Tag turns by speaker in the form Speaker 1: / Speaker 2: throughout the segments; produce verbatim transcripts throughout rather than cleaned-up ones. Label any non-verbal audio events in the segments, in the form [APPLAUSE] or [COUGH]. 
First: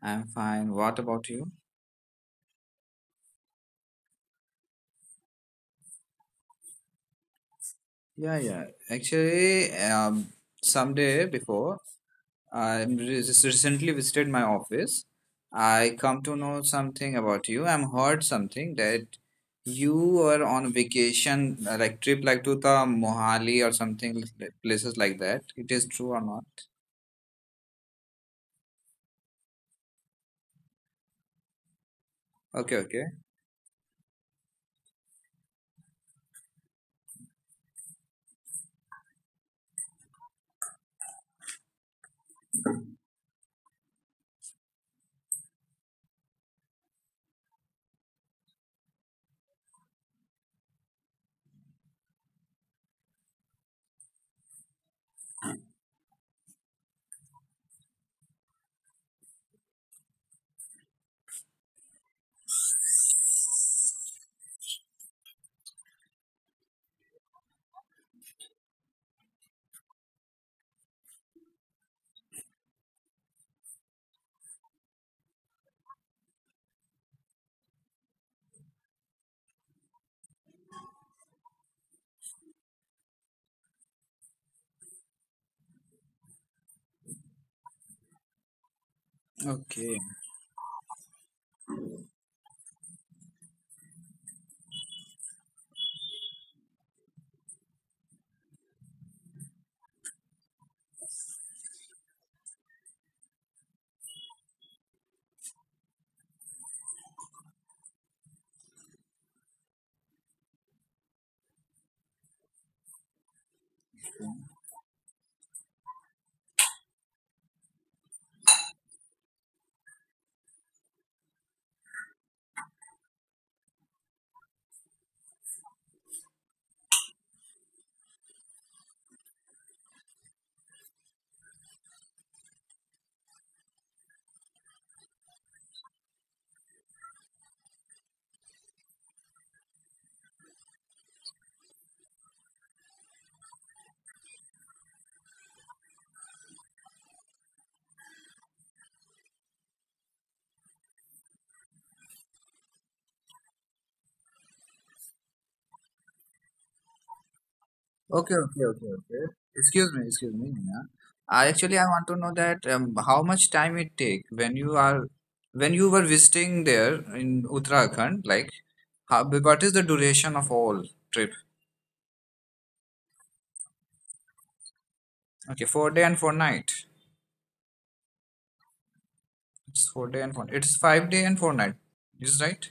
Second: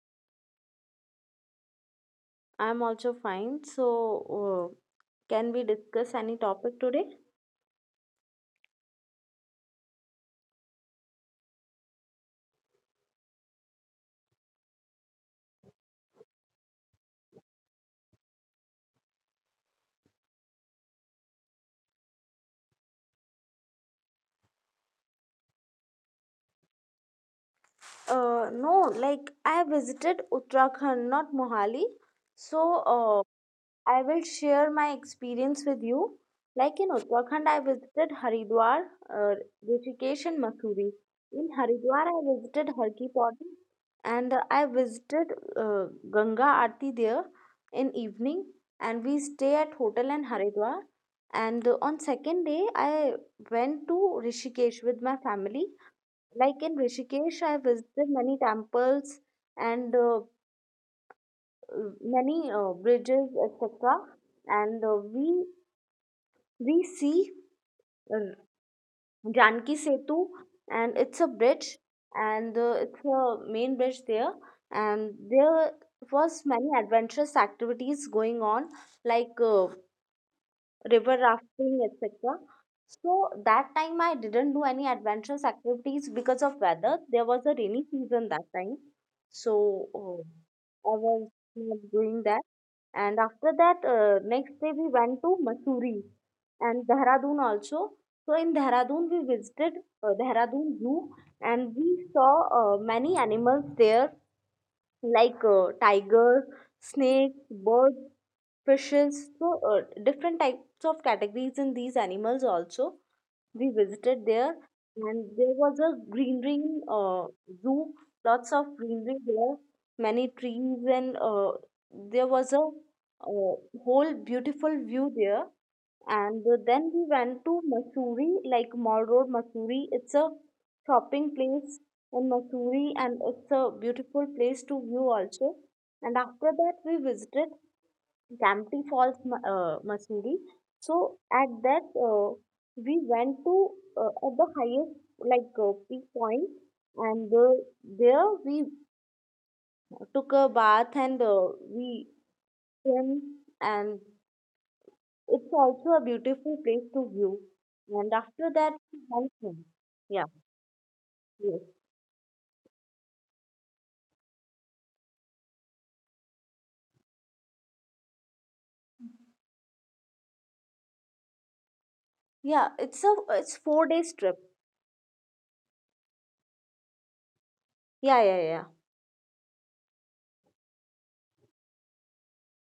Speaker 1: I'm fine. What about you?
Speaker 2: I'm also fine. So, uh, can we discuss any topic today?
Speaker 1: Yeah, yeah. Actually, um, someday before, I just recently visited my office. I come to know something about you. I'm heard something that you were on vacation, uh, like trip like to the Mohali or something like, places like that. It is true or not?
Speaker 2: Uh, no, like I visited Uttarakhand, not Mohali. So,
Speaker 1: Okay, okay.
Speaker 2: uh, I will share my experience with you. Like in Uttarakhand, I visited Haridwar, uh, Rishikesh, and Mussoorie. In Haridwar, I visited Harki Poti and uh, I visited uh, Ganga Aarti there in evening, and we stay at hotel in Haridwar. And uh, On second day, I went to Rishikesh with my family. Like in Rishikesh, I visited many temples and uh, many uh, bridges, et cetera. And uh, we we see uh, Janki Setu, and it's a bridge, and uh, it's a main bridge there. And there was many adventurous activities going on, like uh, river rafting, et cetera. So that time I didn't do any adventurous activities because of weather. There was a rainy season that time, so
Speaker 1: Okay.
Speaker 2: uh, I was not doing that. And after that, uh, next day we went to Mussoorie and Dehradun also. So in Dehradun we visited uh, Dehradun Zoo, and we saw uh, many animals there like uh, tigers, snakes, birds, fishes. So uh, different types of categories in these animals also we visited there, and there was a greenery uh, zoo, lots of greenery there, many trees, and uh, there was a uh, whole beautiful view there. And then we went to Missouri, like Mall Road Missouri. It's a shopping place in Missouri, and it's a beautiful place to view also. And after that we visited Campty Falls, Ma- uh, Mussoorie. So at that, uh, we went to uh, at the highest like uh, peak point, and uh, there we took a bath, and uh, we swim, and it's also a beautiful place to view. And
Speaker 1: Okay,
Speaker 2: after that,
Speaker 1: okay, okay,
Speaker 2: we went
Speaker 1: okay.
Speaker 2: home.
Speaker 1: Excuse me,
Speaker 2: Yeah,
Speaker 1: excuse me, Neha. I
Speaker 2: yes,
Speaker 1: actually I want to know that um, how much time it take when you are when you were visiting there in Uttarakhand, like how, what is the duration of all trip?
Speaker 2: yeah. It's a it's four days trip.
Speaker 1: Okay, four day and four night.
Speaker 2: Yeah, yeah, yeah.
Speaker 1: It's four day and four. It's five day and four night. Is right?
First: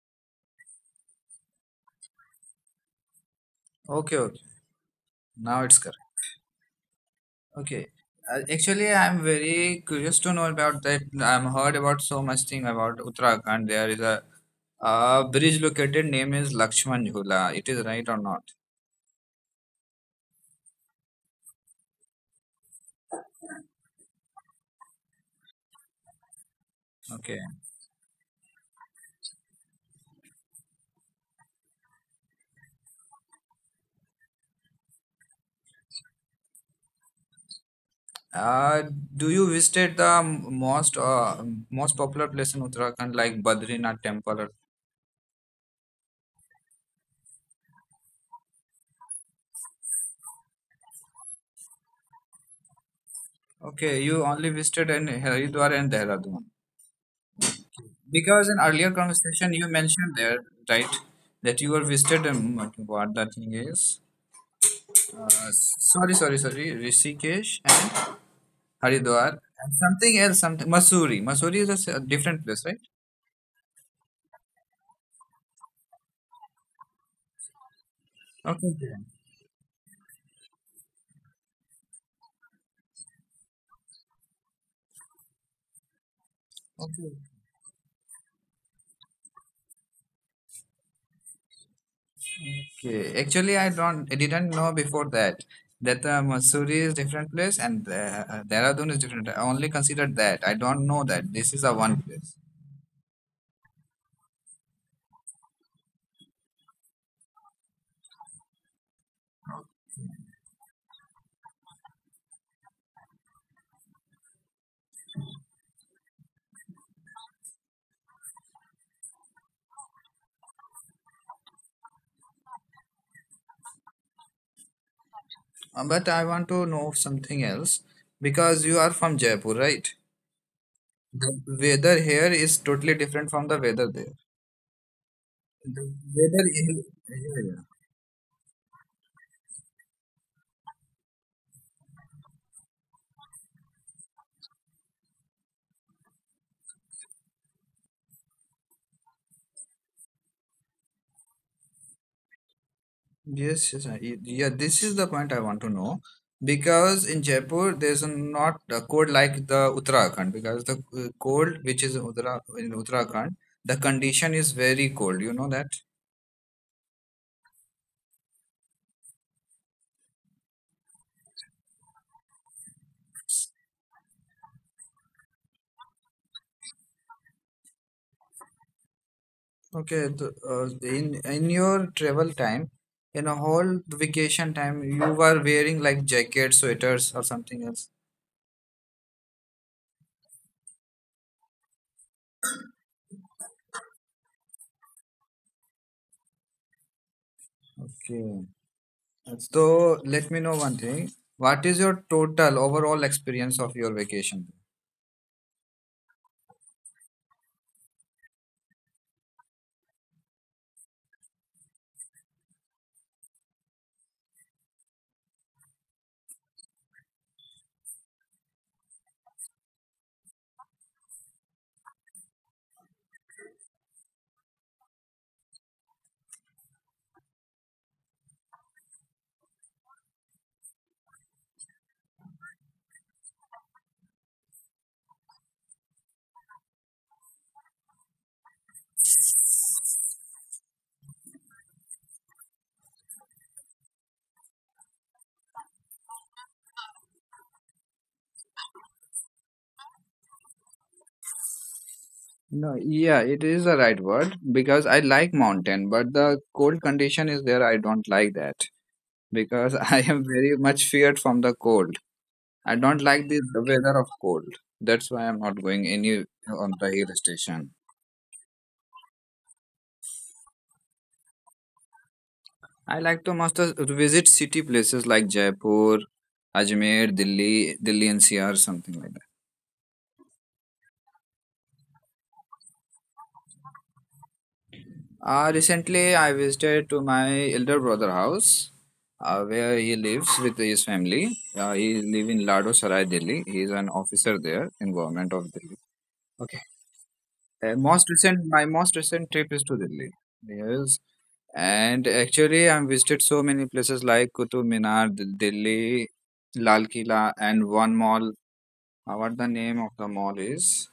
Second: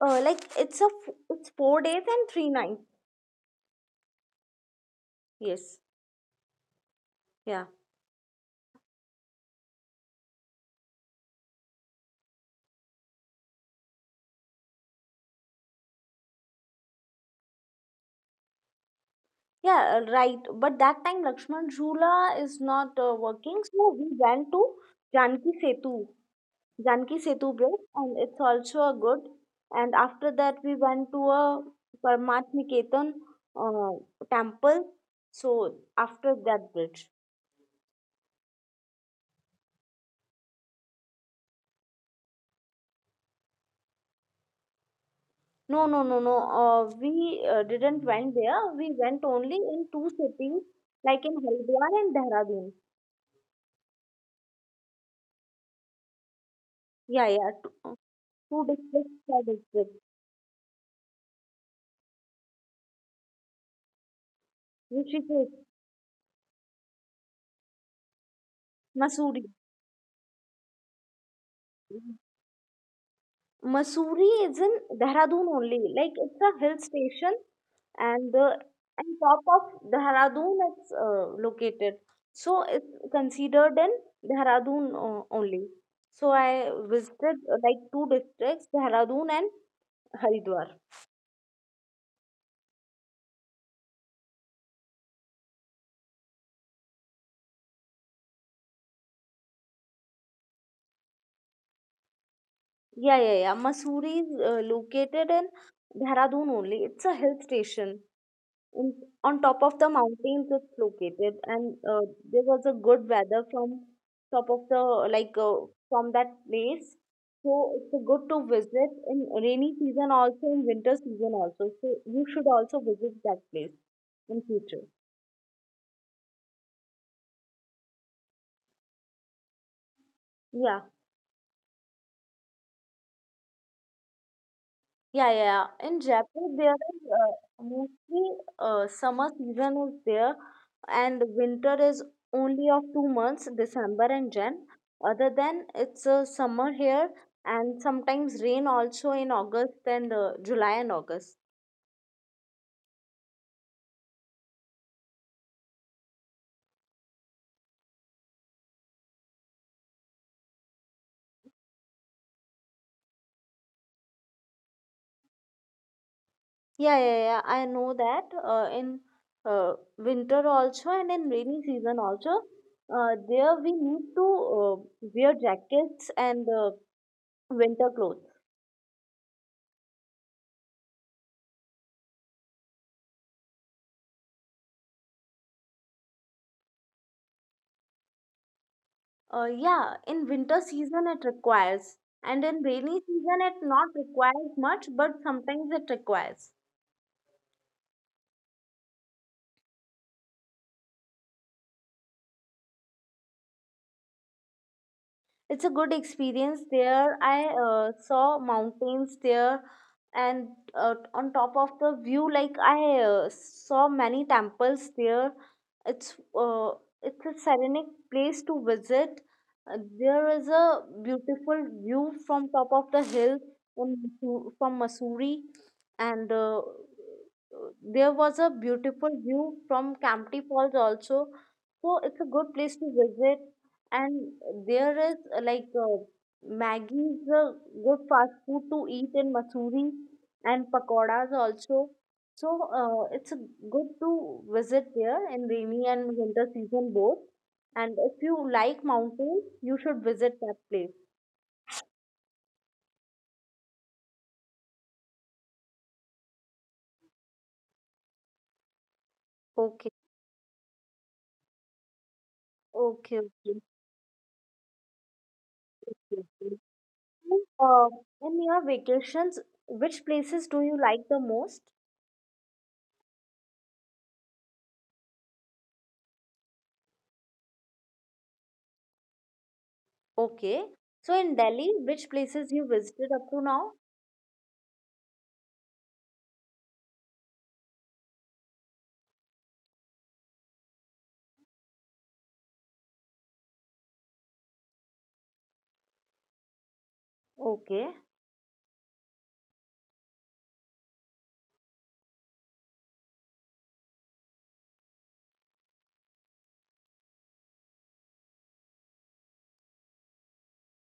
Speaker 2: Uh, like it's a f- it's four days and three nights.
Speaker 1: Okay, okay. Now it's
Speaker 2: Yes,
Speaker 1: correct.
Speaker 2: yeah.
Speaker 1: Okay. Uh, actually, I'm very curious to know about that. I'm heard about so much thing about Uttarakhand. There is a uh, bridge located name is Lakshman Jhula. It is right or not?
Speaker 2: Yeah, uh, right. But that time Lakshman Jhula is not uh, working, so we went to Janki Setu, Janki
Speaker 1: Okay.
Speaker 2: Setu bridge, and it's also a good. And after that, we went to a Parmat Niketan uh, temple. So after that bridge,
Speaker 1: Uh, do you visited the m- most uh, most popular place in Uttarakhand like Badrinath Temple?
Speaker 2: no, no, no, no. Uh, we uh, didn't went there. We went only in two cities, like in Haldwar and Dehradun.
Speaker 1: Okay, you only visited in Haridwar and Dehradun.
Speaker 2: Yeah, yeah, two,
Speaker 1: Because in
Speaker 2: two
Speaker 1: earlier
Speaker 2: districts,
Speaker 1: conversation you
Speaker 2: district,
Speaker 1: mentioned there, right, that you were visited. Um, what the thing is? Uh,
Speaker 2: Rishikesh,
Speaker 1: sorry, sorry, sorry. Rishikesh and Haridwar
Speaker 2: Mussoorie.
Speaker 1: and something else. Something Missouri. Missouri is a s- a different place, right?
Speaker 2: Mussoorie is in Dehradun only. Like it's a hill station, and the
Speaker 1: Okay. Okay.
Speaker 2: and top of Dehradun it's uh, located. So it's considered in Dehradun uh, only. So I
Speaker 1: Okay.
Speaker 2: visited uh, like two districts, Dehradun and Haridwar.
Speaker 1: Okay. Actually, I don't. I didn't know before that that uh, Missouri is different place and uh, uh, Dehradun is different. I only considered that. I don't know that this is a one place.
Speaker 2: Yeah, yeah, yeah. Mussoorie is uh, located in Dehradun only. It's a hill station, in, on top of the mountains it's located, and uh, there was a good weather from top of the like uh, from that place. So it's a good to visit in rainy season also, in winter season also, so you should also visit that place in future.
Speaker 1: Uh, but I want to know something else because you are from Jaipur, right?
Speaker 2: Yeah.
Speaker 1: The weather here is totally different from the weather there.
Speaker 2: Yeah, yeah.
Speaker 1: The
Speaker 2: Yeah. In
Speaker 1: weather
Speaker 2: Jaipur,
Speaker 1: in-
Speaker 2: there is uh,
Speaker 1: yeah, yeah.
Speaker 2: mostly uh, summer season is there, and winter is only of two months, December and Jan. Other than it's a summer here, and sometimes rain also in August and uh, July and August.
Speaker 1: Yes, yes, I- y- yeah. This is the point I want to know because in Jaipur there's a not a cold like the Uttarakhand because the uh, cold which is in Uttara in Uttarakhand the condition is very cold. You know that?
Speaker 2: Yeah, yeah, yeah. I know that uh, in uh, winter also and in rainy season also. Uh, there we need to uh, wear jackets and uh, winter clothes.
Speaker 1: Okay. The, uh, in in your travel time, in a whole vacation time, you were wearing like jackets, sweaters, or something else.
Speaker 2: Uh, yeah, in winter season it requires, and in rainy season it not requires much, but sometimes it requires.
Speaker 1: Okay. So let me know one thing. What is your total overall experience of your vacation?
Speaker 2: It's a good experience there. I uh, saw mountains there, and uh, on top of the view, like i uh, saw many temples there. It's uh, it's a serenic place to visit. Uh, there is a beautiful view from top of the hill, in, Missu- from Missouri, and uh, there was a beautiful view from Campty Falls also. So it's a good place to visit, and there is uh, like uh, Maggi is a good fast food to eat in Mussoorie, and pakoras also. So uh, it's a good to visit there in rainy and winter season both. And if you like mountains, you should visit that place.
Speaker 1: No, yeah, it is the right word because I like mountain, but the cold condition is there. I don't like that because [LAUGHS] I
Speaker 2: Okay,
Speaker 1: am very much feared from the cold. I don't like
Speaker 2: okay,
Speaker 1: the the
Speaker 2: okay.
Speaker 1: weather of cold. That's why I'm not going any
Speaker 2: Okay,
Speaker 1: on
Speaker 2: okay.
Speaker 1: the hill station.
Speaker 2: Uh, in your vacations, which places do you like the most?
Speaker 1: I like to most of- to visit city places like Jaipur, Ajmer, Delhi, Delhi N C R, something like.
Speaker 2: Okay. So in Delhi, which places you visited up to now?
Speaker 1: Uh, recently, I visited to my elder brother house, uh, where he lives with his family. Uh, he live in Lado Sarai, Delhi. He is an officer there in government of Delhi. Okay. Uh,
Speaker 2: Okay,
Speaker 1: most recent, my most recent trip is to Delhi. Yes, and actually, I've visited so many places like Qutub Minar, D- Delhi, Lal Kila, and one mall. Uh, what the name of the mall is?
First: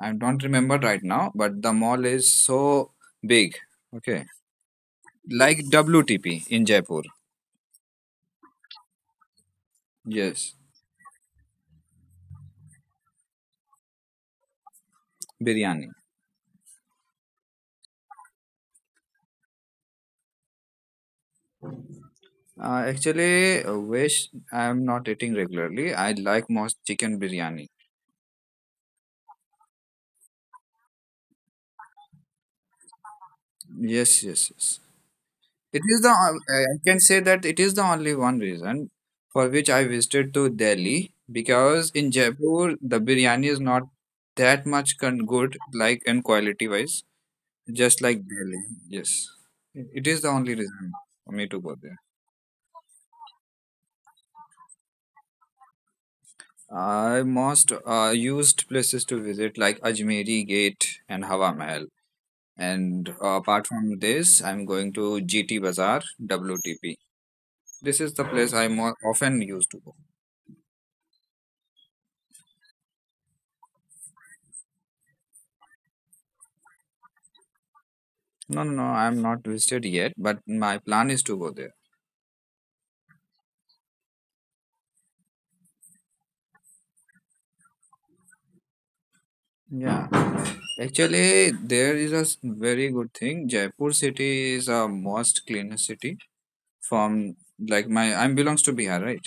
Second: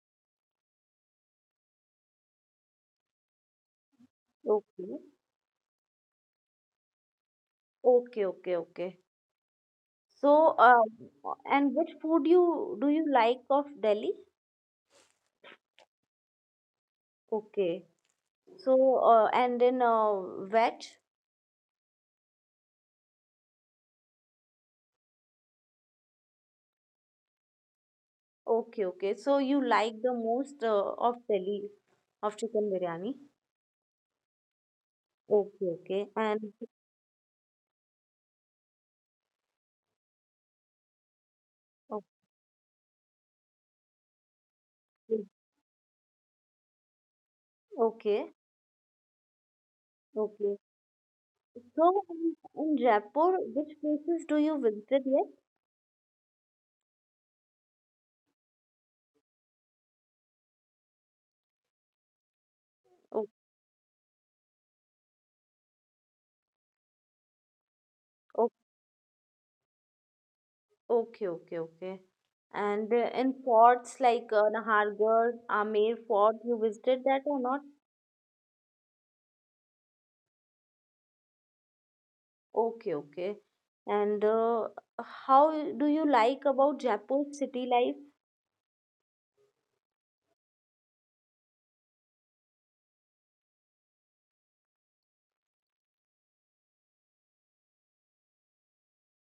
Speaker 1: I don't remember right now, but the mall is so big. Okay,
Speaker 2: okay.
Speaker 1: like W T P in Jaipur.
Speaker 2: Okay, okay, okay. So,
Speaker 1: Yes,
Speaker 2: uh, and which food you do you like of Delhi?
Speaker 1: biryani.
Speaker 2: Okay. So, uh, and in uh, veg?
Speaker 1: Uh, actually, uh, which I am not eating regularly. I like most chicken biryani.
Speaker 2: Okay, okay. So you like the most uh, of Delhi of chicken biryani?
Speaker 1: Yes, yes, yes.
Speaker 2: Okay,
Speaker 1: It
Speaker 2: okay.
Speaker 1: is the
Speaker 2: And
Speaker 1: uh, I I can say that it is the only one reason for which I visited to Delhi because in Jaipur the biryani is not that much
Speaker 2: okay,
Speaker 1: con- good like in quality wise, just like
Speaker 2: okay,
Speaker 1: Delhi. Yes, it it is the
Speaker 2: okay.
Speaker 1: only reason for me to go
Speaker 2: So
Speaker 1: there.
Speaker 2: in in Jaipur, which places do you visit yet?
Speaker 1: I most uh, used places to visit like Ajmeri Gate and Hawa Mahal. And
Speaker 2: O-
Speaker 1: uh, apart from this, I'm going to G T Bazaar, W T P. This is the
Speaker 2: o-
Speaker 1: place I more often used to go.
Speaker 2: Okay, okay, okay. And uh, in forts like uh, Nahargarh, Amer Fort, you visited that or not?
Speaker 1: No, no, no, I'm not visited yet, but my plan is to go there.
Speaker 2: Okay, okay. And uh, how do you like about Jaipur city life?
Speaker 1: Yeah. Actually, there is a s- very good thing. Jaipur city is a most cleanest city from like my I'm belongs to Bihar, right?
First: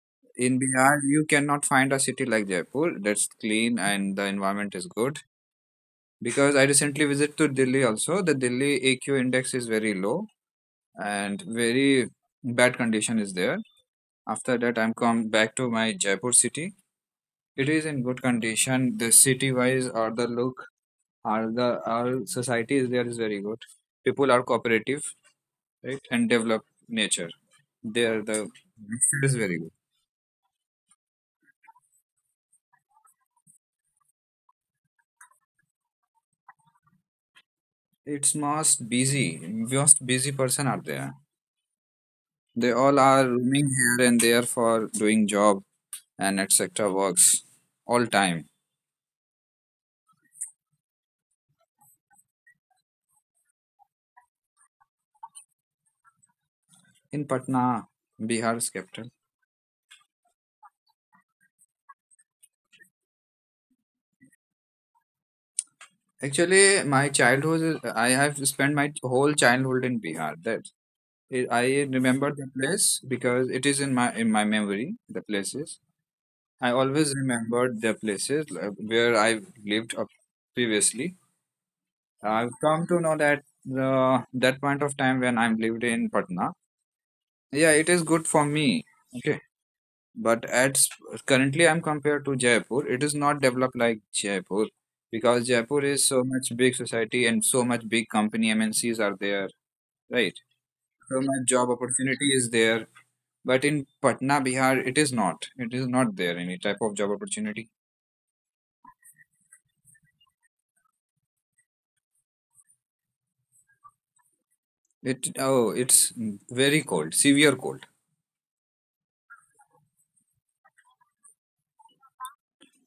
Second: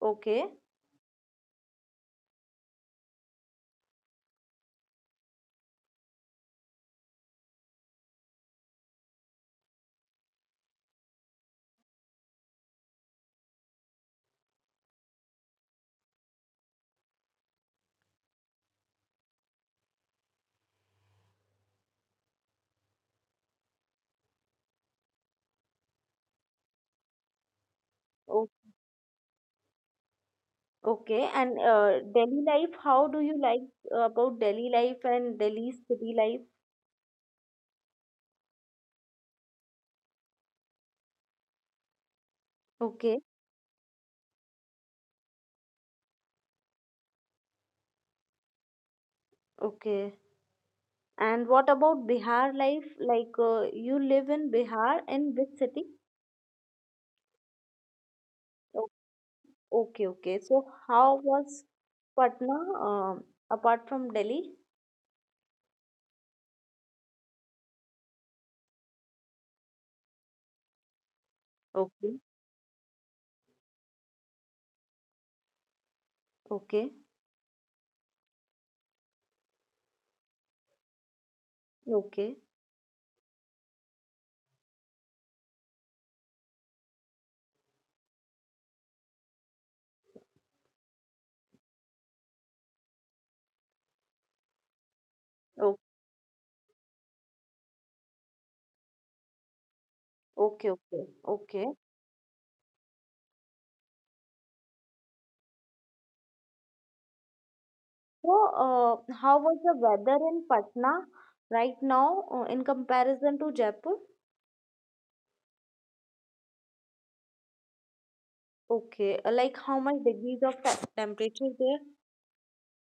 Speaker 2: Okay.
Speaker 1: In Bihar, you cannot find a city like Jaipur that's clean and the environment is good. Because I recently visited to Delhi also. The Delhi A Q index is very low and very bad condition is there. After that, I'm come back to my Jaipur city. It is in good condition. The city wise or the look or the our society is there is very good. People are cooperative, right, and develop nature. There the
Speaker 2: O-
Speaker 1: nature is very good.
Speaker 2: okay. And uh, Delhi life, how do you like uh, about Delhi life and Delhi city life?
Speaker 1: It's most busy, most busy person are there. They all
Speaker 2: Okay.
Speaker 1: are roaming here and there for doing job and et cetera works all time.
Speaker 2: Okay. And what about Bihar life? Like uh, you live in Bihar in which city?
Speaker 1: In Patna, Bihar's
Speaker 2: O-
Speaker 1: capital.
Speaker 2: okay, okay. So how was Patna, um, apart from Delhi?
Speaker 1: Actually, my childhood, is- I have spent my whole childhood in Bihar. That I I
Speaker 2: Okay.
Speaker 1: remember the place because it is in my in my memory. The places I
Speaker 2: Okay.
Speaker 1: always remembered the places like, where I lived up previously.
Speaker 2: Okay.
Speaker 1: I've come to know that the that point of time when I'm lived in Patna, yeah, it is good for me. Okay, but at s- currently I'm compared to Jaipur. It is not developed like Jaipur because
Speaker 2: o-
Speaker 1: Jaipur is so much big society and so much big company M N Cs are there, right?
Speaker 2: Okay. Okay.
Speaker 1: So much job
Speaker 2: Okay.
Speaker 1: opportunity is there. But in Patna, Bihar, it is not. It is not there any type of job opportunity.
Speaker 2: So, uh, how was the weather in Patna right now uh, in comparison to Jaipur?
Speaker 1: It oh, it's very cold, severe cold.
Speaker 2: Okay, uh, like how much degrees of te- temperature there?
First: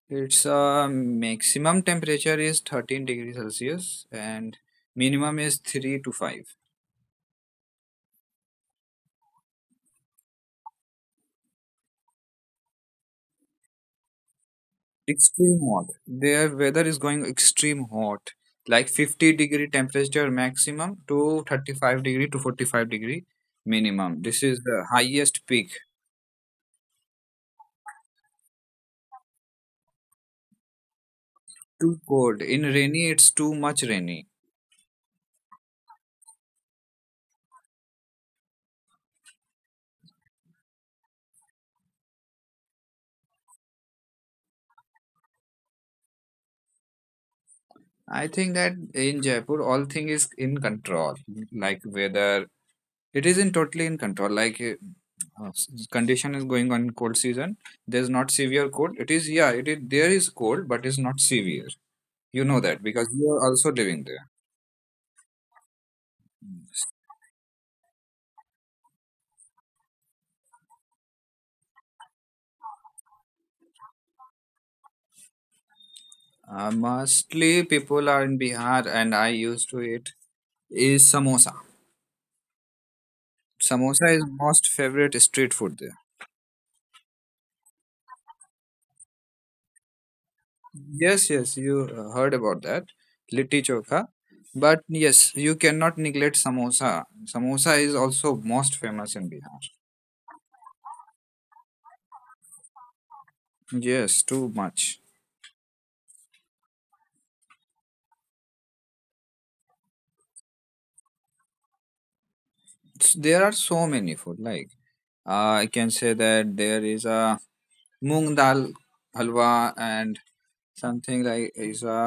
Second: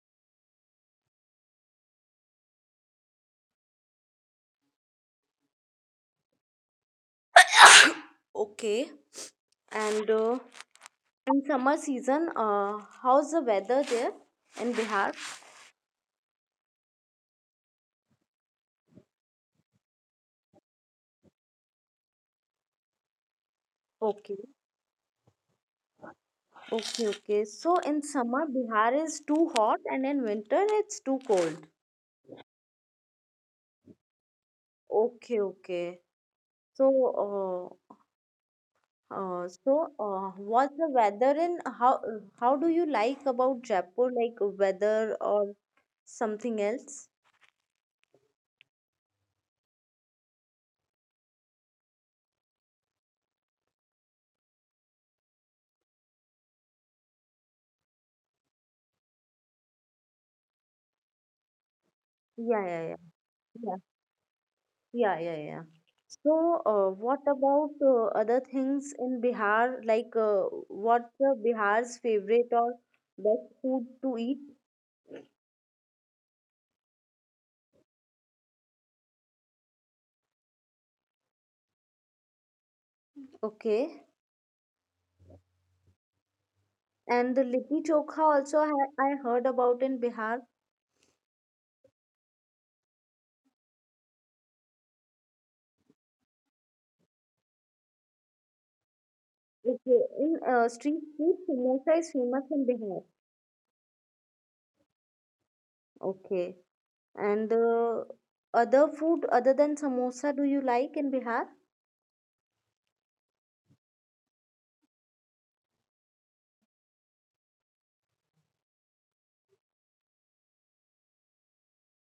Speaker 1: Its uh, maximum temperature is thirteen degrees Celsius and minimum is three to five.
Speaker 2: Okay, and uh, in summer season, uh, how's the weather there in Bihar?
Speaker 1: Extreme hot. Their weather is going extreme hot, like fifty degree temperature maximum to thirty-five degree to forty-five degree minimum. This
Speaker 2: Okay,
Speaker 1: is the highest peak.
Speaker 2: okay, okay. So in summer, Bihar is too hot, and in winter, it's too cold.
Speaker 1: Too cold. In rainy, it's too much rainy.
Speaker 2: Okay, okay. So, Uh, so, uh, what's the weather and how how do you like about Jaipur, like weather or something else?
Speaker 1: I think that in Jaipur, all thing is in control, like weather, it isn't totally in control, like uh, uh, condition is going on in cold season. There's not severe cold, it is, yeah, it is, there is cold, but it's not severe. You know
Speaker 2: Yeah,
Speaker 1: that
Speaker 2: yeah, yeah,
Speaker 1: because you are also
Speaker 2: yeah,
Speaker 1: living there.
Speaker 2: yeah, yeah, yeah. So, uh, what about uh, other things in Bihar? Like, uh, what's uh, Bihar's favorite or best food to eat?
Speaker 1: Uh, mostly people are in Bihar, and I used to eat is samosa.
Speaker 2: Okay,
Speaker 1: Samosa is most favorite street food there.
Speaker 2: and the litti chokha also I, I heard about in Bihar.
Speaker 1: Yes, yes, you uh, heard about that litti chokha, but yes, you cannot neglect samosa. Samosa is also most famous in Bihar.
Speaker 2: Okay, in uh, street food, samosa is famous in Bihar.
Speaker 1: Yes, too much.
Speaker 2: Okay. And uh, other food other than samosa do you like in Bihar?
Speaker 1: S- there are so many food like, uh, I can say that there is a moong dal halwa, and something like is a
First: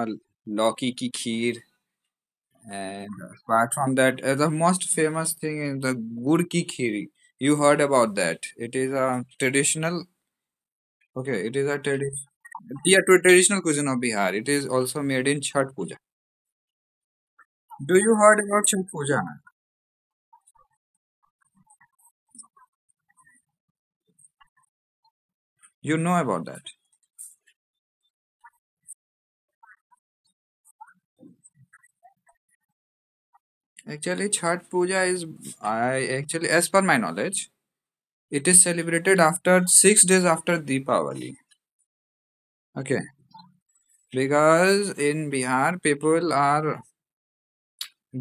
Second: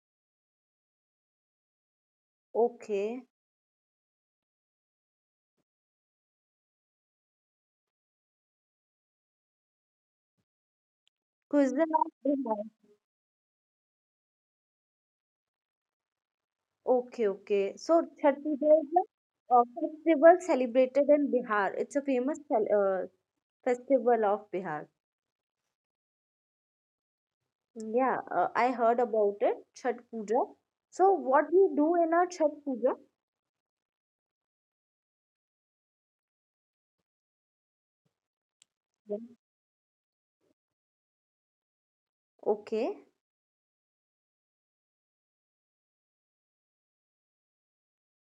Speaker 1: loki ki kheer, and
Speaker 2: Okay.
Speaker 1: apart from that, uh, the most famous thing is the gur ki khiri. You heard about that? It is a traditional. Okay, it is a
Speaker 2: Cuisine of Bihar.
Speaker 1: tradition, yeah, to traditional cuisine of Bihar. It is also made in Chhat Puja.
Speaker 2: Okay, okay.
Speaker 1: Do
Speaker 2: So
Speaker 1: you heard
Speaker 2: Chhat
Speaker 1: about
Speaker 2: Puja
Speaker 1: Chhat
Speaker 2: is
Speaker 1: Puja?
Speaker 2: a uh, festival celebrated in Bihar. It's a famous fel- uh, festival of Bihar.
Speaker 1: You know about that?
Speaker 2: Yeah, uh, I heard about it, Chhat Puja. So what you do in our Chhat Puja?
Speaker 1: Actually, Chhat Puja is, I actually, as per my knowledge, it is
Speaker 2: Yeah.
Speaker 1: celebrated after six days after Deepavali.
Speaker 2: Okay,
Speaker 1: Okay, because in Bihar, people are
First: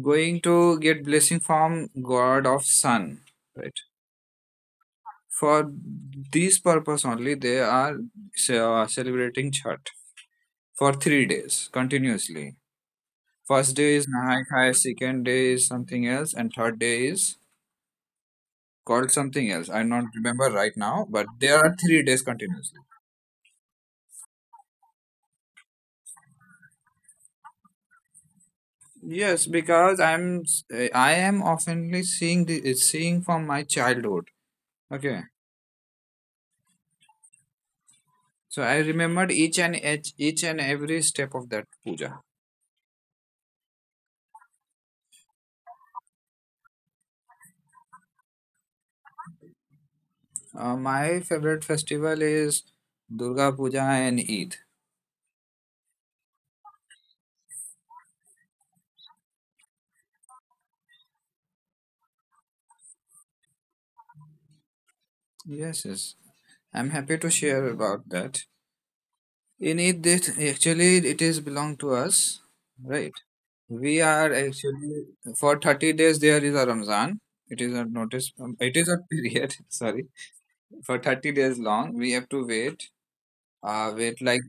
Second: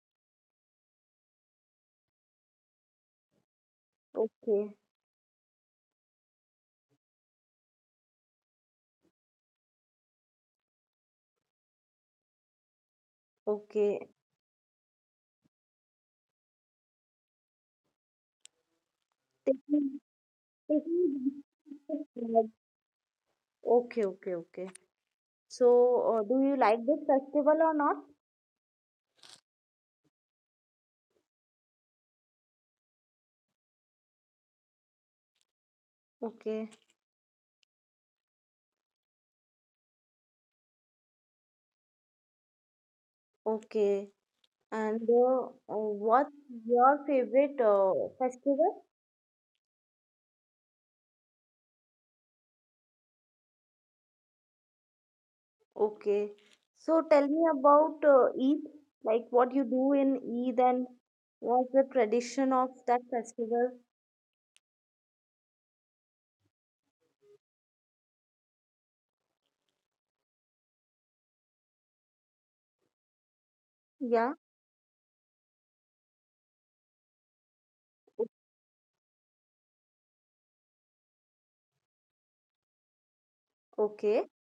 Speaker 1: going to get blessing from God of Sun, right?
Speaker 2: okay,
Speaker 1: For this purpose only, they are ce- uh, celebrating Chhat for three days continuously. First day is
Speaker 2: okay.
Speaker 1: Nahai Khai, second day is something else, and third day is called something else. I do
Speaker 2: Taking,
Speaker 1: not remember right now, but
Speaker 2: taking,
Speaker 1: there are three days continuously.
Speaker 2: [LAUGHS] okay, okay, okay. So, uh, do you like this festival or not?
Speaker 1: Yes, because I'm s- eh, I am oftenly seeing the eh, seeing from my childhood. Okay,
Speaker 2: Okay.
Speaker 1: so I remembered each and each, each and every step of that puja.
Speaker 2: Okay. And uh, uh, what's your favorite uh, festival?
Speaker 1: Uh, my favorite festival is Durga Puja and Eid.
Speaker 2: Okay. So, tell me about uh, Eid, like what you do in Eid and what's the tradition of that festival?
Speaker 1: Yes, yes. I'm happy to share about that. You need this. Actually, it is belong to us, right? We are
Speaker 2: Yeah.
Speaker 1: actually for thirty days. There is a Ramzan. It is a
Speaker 2: o-
Speaker 1: notice. um, It is a period. [LAUGHS] Sorry, for thirty days long, we have to wait. Uh, wait
Speaker 2: Okay.
Speaker 1: like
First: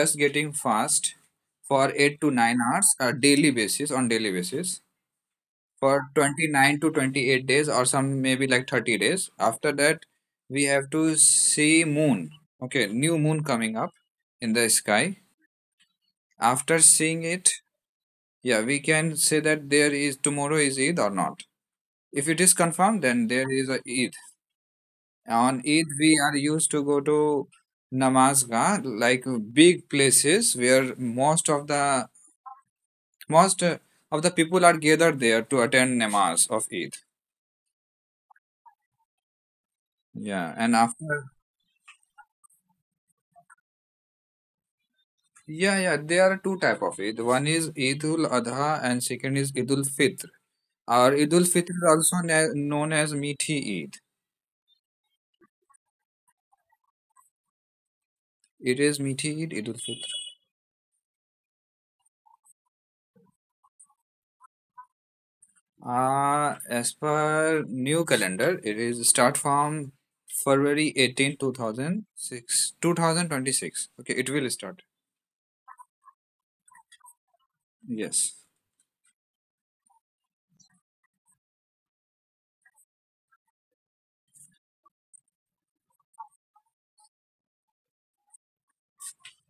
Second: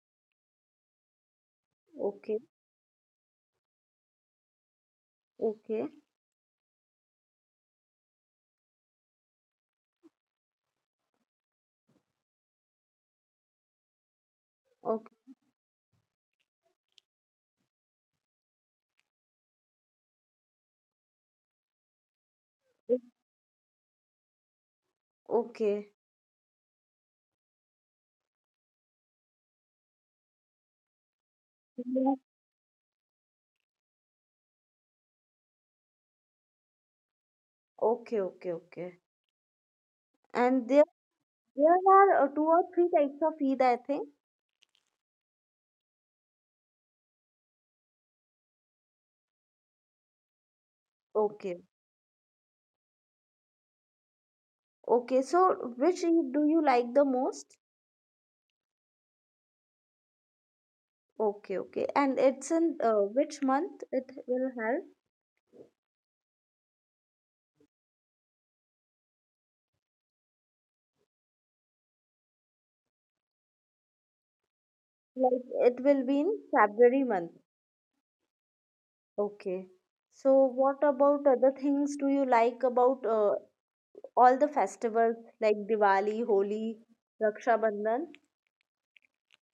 Speaker 1: just getting fast for eight to
Speaker 2: Okay,
Speaker 1: nine hours a daily basis on daily basis
Speaker 2: Okay.
Speaker 1: for twenty-nine to twenty-eight days or some maybe like thirty days after that we have to see moon. Okay, new moon coming up in the sky.
Speaker 2: Okay.
Speaker 1: After seeing it, yeah, we can say that there is tomorrow is Eid or not. If it is confirmed, then there is a Eid. On Eid,
Speaker 2: Okay.
Speaker 1: we are used to go to namazgah, like big places where most of the
Speaker 2: Yeah.
Speaker 1: most uh, of the people are gathered there to attend namaz of Eid.
Speaker 2: Okay. Okay. Okay.
Speaker 1: Yeah,
Speaker 2: And
Speaker 1: and
Speaker 2: there,
Speaker 1: after.
Speaker 2: there are uh, two or three types of Eid, I think.
Speaker 1: Yeah, yeah, there are two type of Eid. One is Eidul Adha, and second is Eidul Fitr. Or Eidul
Speaker 2: Okay.
Speaker 1: Fitr is also na- known as Meaty Eid.
Speaker 2: Okay, so which y- do you like the most?
Speaker 1: It is Meethi Eid, Eid ul Fitr.
Speaker 2: Okay, okay. And it's in uh, which month it will help?
Speaker 1: Uh, as per new calendar, it is start from February eighteenth, two thousand six, two thousand twenty-six. Okay, it will start.
Speaker 2: Like it will be in February month.
Speaker 1: Yes.
Speaker 2: Okay. So what about other things do you like about uh, all the festivals like Diwali, Holi, Raksha Bandhan?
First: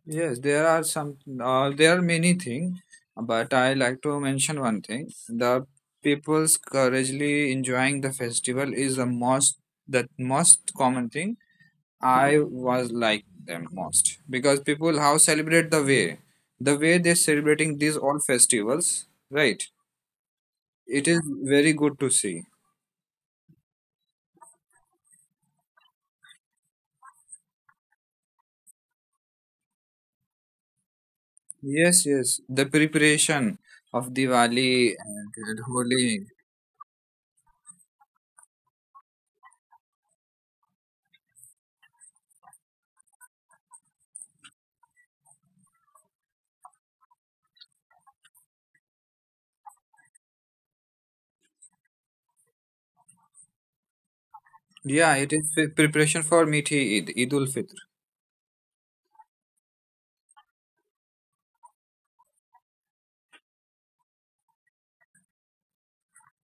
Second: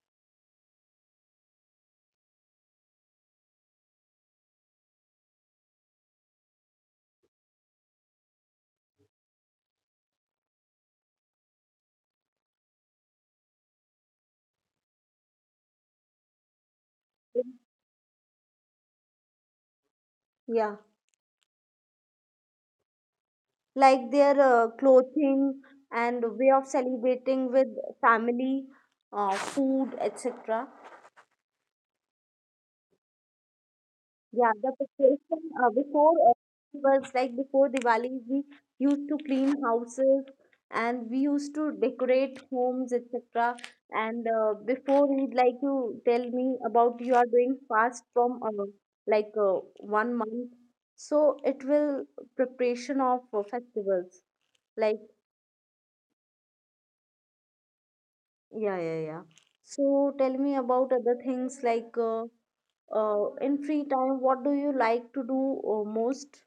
Speaker 1: Yes, there are some, uh, there are many things, but I like to mention one thing. The people's courageously enjoying the festival is the most, the most common thing. I was like them most because people how celebrate the way, the way they're celebrating these all festivals, right?
Speaker 2: Yeah,
Speaker 1: It is very good to see.
Speaker 2: like their uh, clothing and way of celebrating with family, uh, food, et cetera.
Speaker 1: Yes, yes, the preparation of
Speaker 2: Yeah, the
Speaker 1: Diwali
Speaker 2: preparation
Speaker 1: and
Speaker 2: uh, before
Speaker 1: Holi.
Speaker 2: uh, was like before Diwali, we used to clean houses and we used to decorate homes, et cetera. And uh, before we'd like to tell me about you are doing fast from uh, like uh, one month, so it will preparation of uh, festivals. Like
Speaker 1: Yeah, it is pre- preparation for Mithi Eid, Eid ul Fitr.
Speaker 2: yeah, yeah, yeah. So tell me about other things like uh, uh, in free time, what do you like to do uh, most?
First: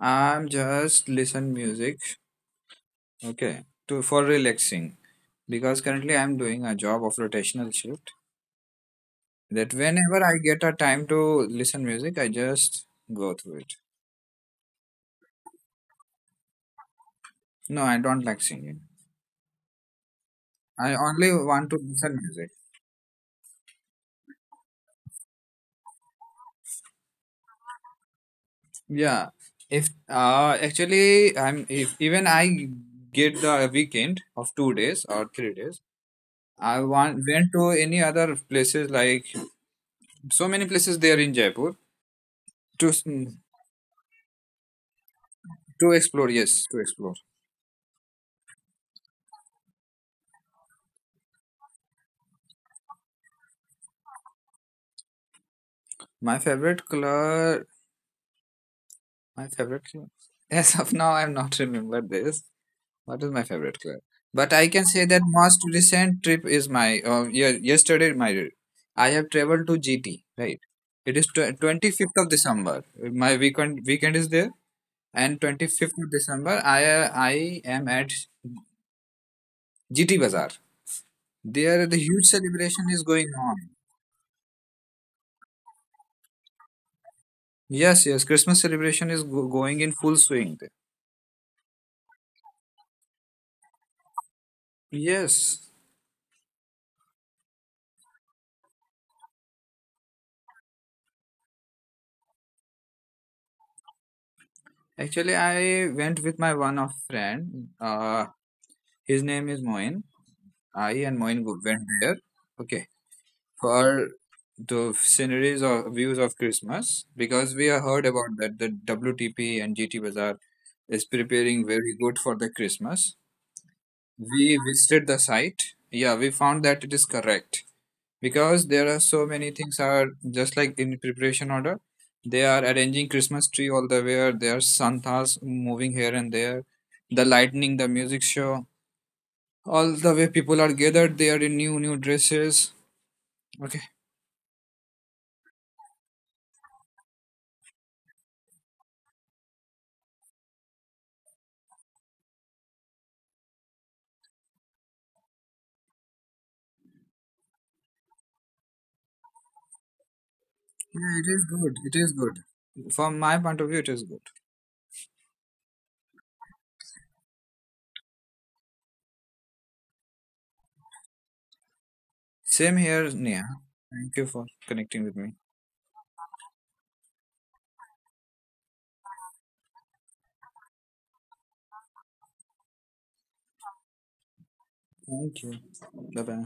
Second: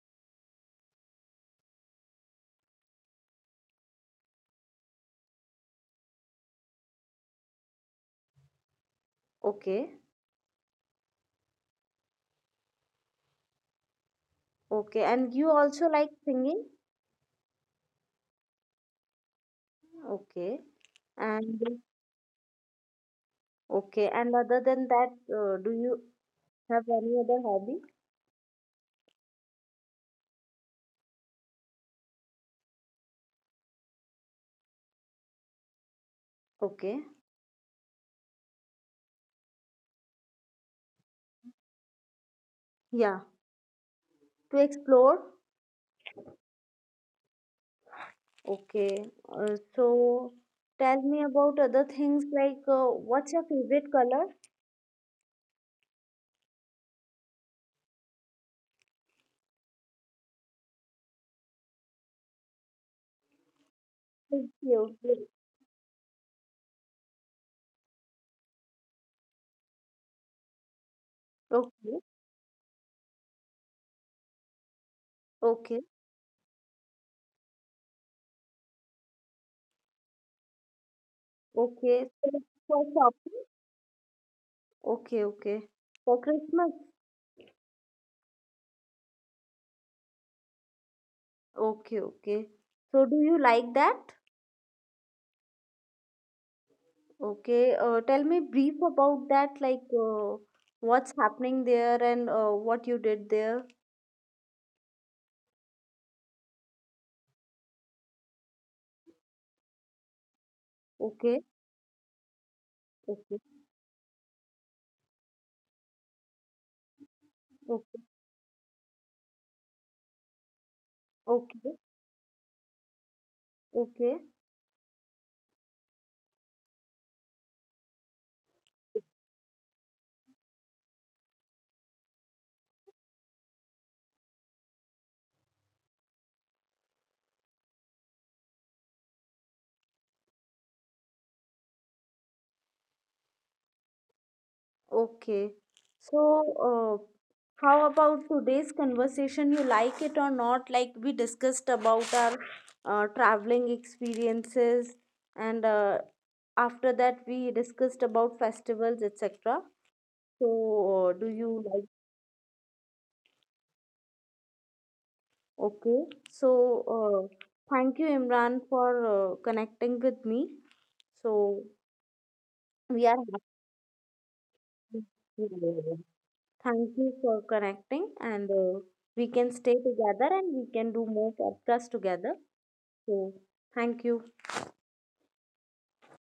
Speaker 1: I'm just listen music, okay, to for relaxing because currently I'm doing a job of rotational shift. That
Speaker 2: Okay.
Speaker 1: whenever I get a time to listen music, I just go through it.
Speaker 2: Okay, and you also like singing?
Speaker 1: No, I don't like singing.
Speaker 2: Okay,
Speaker 1: I only
Speaker 2: and
Speaker 1: want to listen music.
Speaker 2: okay, and other than that, uh, do you have any other hobby?
Speaker 1: Yeah, if uh actually, I'm, if even I get the weekend of two days or three days, I
Speaker 2: Okay,
Speaker 1: want went to any other places, like so many places there in Jaipur to s-
Speaker 2: yeah,
Speaker 1: mm,
Speaker 2: to explore.
Speaker 1: to explore. Yes, to explore.
Speaker 2: Okay, uh, so tell me about other things like uh, what's your favorite color?
Speaker 1: My favorite color, my favorite color. As of now, I'm not [LAUGHS] remember this. What is my favorite club? But
Speaker 2: Thank
Speaker 1: I can
Speaker 2: you.
Speaker 1: say that most recent trip is my uh, ye- yesterday my I have traveled to G T, right. It is twenty
Speaker 2: Okay,
Speaker 1: fifth of December. My weekend weekend is there, and twenty
Speaker 2: okay,
Speaker 1: fifth of December I uh, I am at G T Bazaar. There the
Speaker 2: okay.
Speaker 1: huge
Speaker 2: So for
Speaker 1: celebration is going
Speaker 2: shopping?
Speaker 1: on.
Speaker 2: Okay, okay. For Christmas?
Speaker 1: Yes, yes, Christmas celebration is go- going in full swing there.
Speaker 2: Okay, okay. So do you like that?
Speaker 1: Yes,
Speaker 2: Okay, uh, tell me brief about that, like uh, what's happening there and uh, what you did there.
Speaker 1: actually I went with my one of friend. Uh, his name is Moin. I and mine
Speaker 2: Okay,
Speaker 1: go- went there. Okay,
Speaker 2: okay,
Speaker 1: for the sceneries or views of Christmas because we have
Speaker 2: okay,
Speaker 1: heard about that the W T P and G T Bazaar is preparing
Speaker 2: okay,
Speaker 1: very good for the Christmas.
Speaker 2: okay,
Speaker 1: We visited the site. Yeah, we found that it is correct because there are so many things are just like in preparation order. They are arranging Christmas tree all the way. There are Santas moving here and there. The lightning, the music show all the way, people are gathered there in new new dresses. Okay.
Speaker 2: okay. So, uh, how about today's conversation? You like it or not? Like we discussed about our uh, traveling experiences, and uh, after that we discussed about festivals, et cetera. So, uh,
Speaker 1: Yeah,
Speaker 2: do
Speaker 1: it is
Speaker 2: you
Speaker 1: good.
Speaker 2: like?
Speaker 1: It is good. From my point of view, it is good.
Speaker 2: Okay, so uh, thank you, Imran, for uh, connecting with me. So
Speaker 1: Same
Speaker 2: we
Speaker 1: here,
Speaker 2: are happy.
Speaker 1: Nia. Thank you for connecting with me.
Speaker 2: Thank you for connecting, and uh, we can stay together and we can do more podcasts together. So thank you.
Speaker 1: Thank you. Bye bye.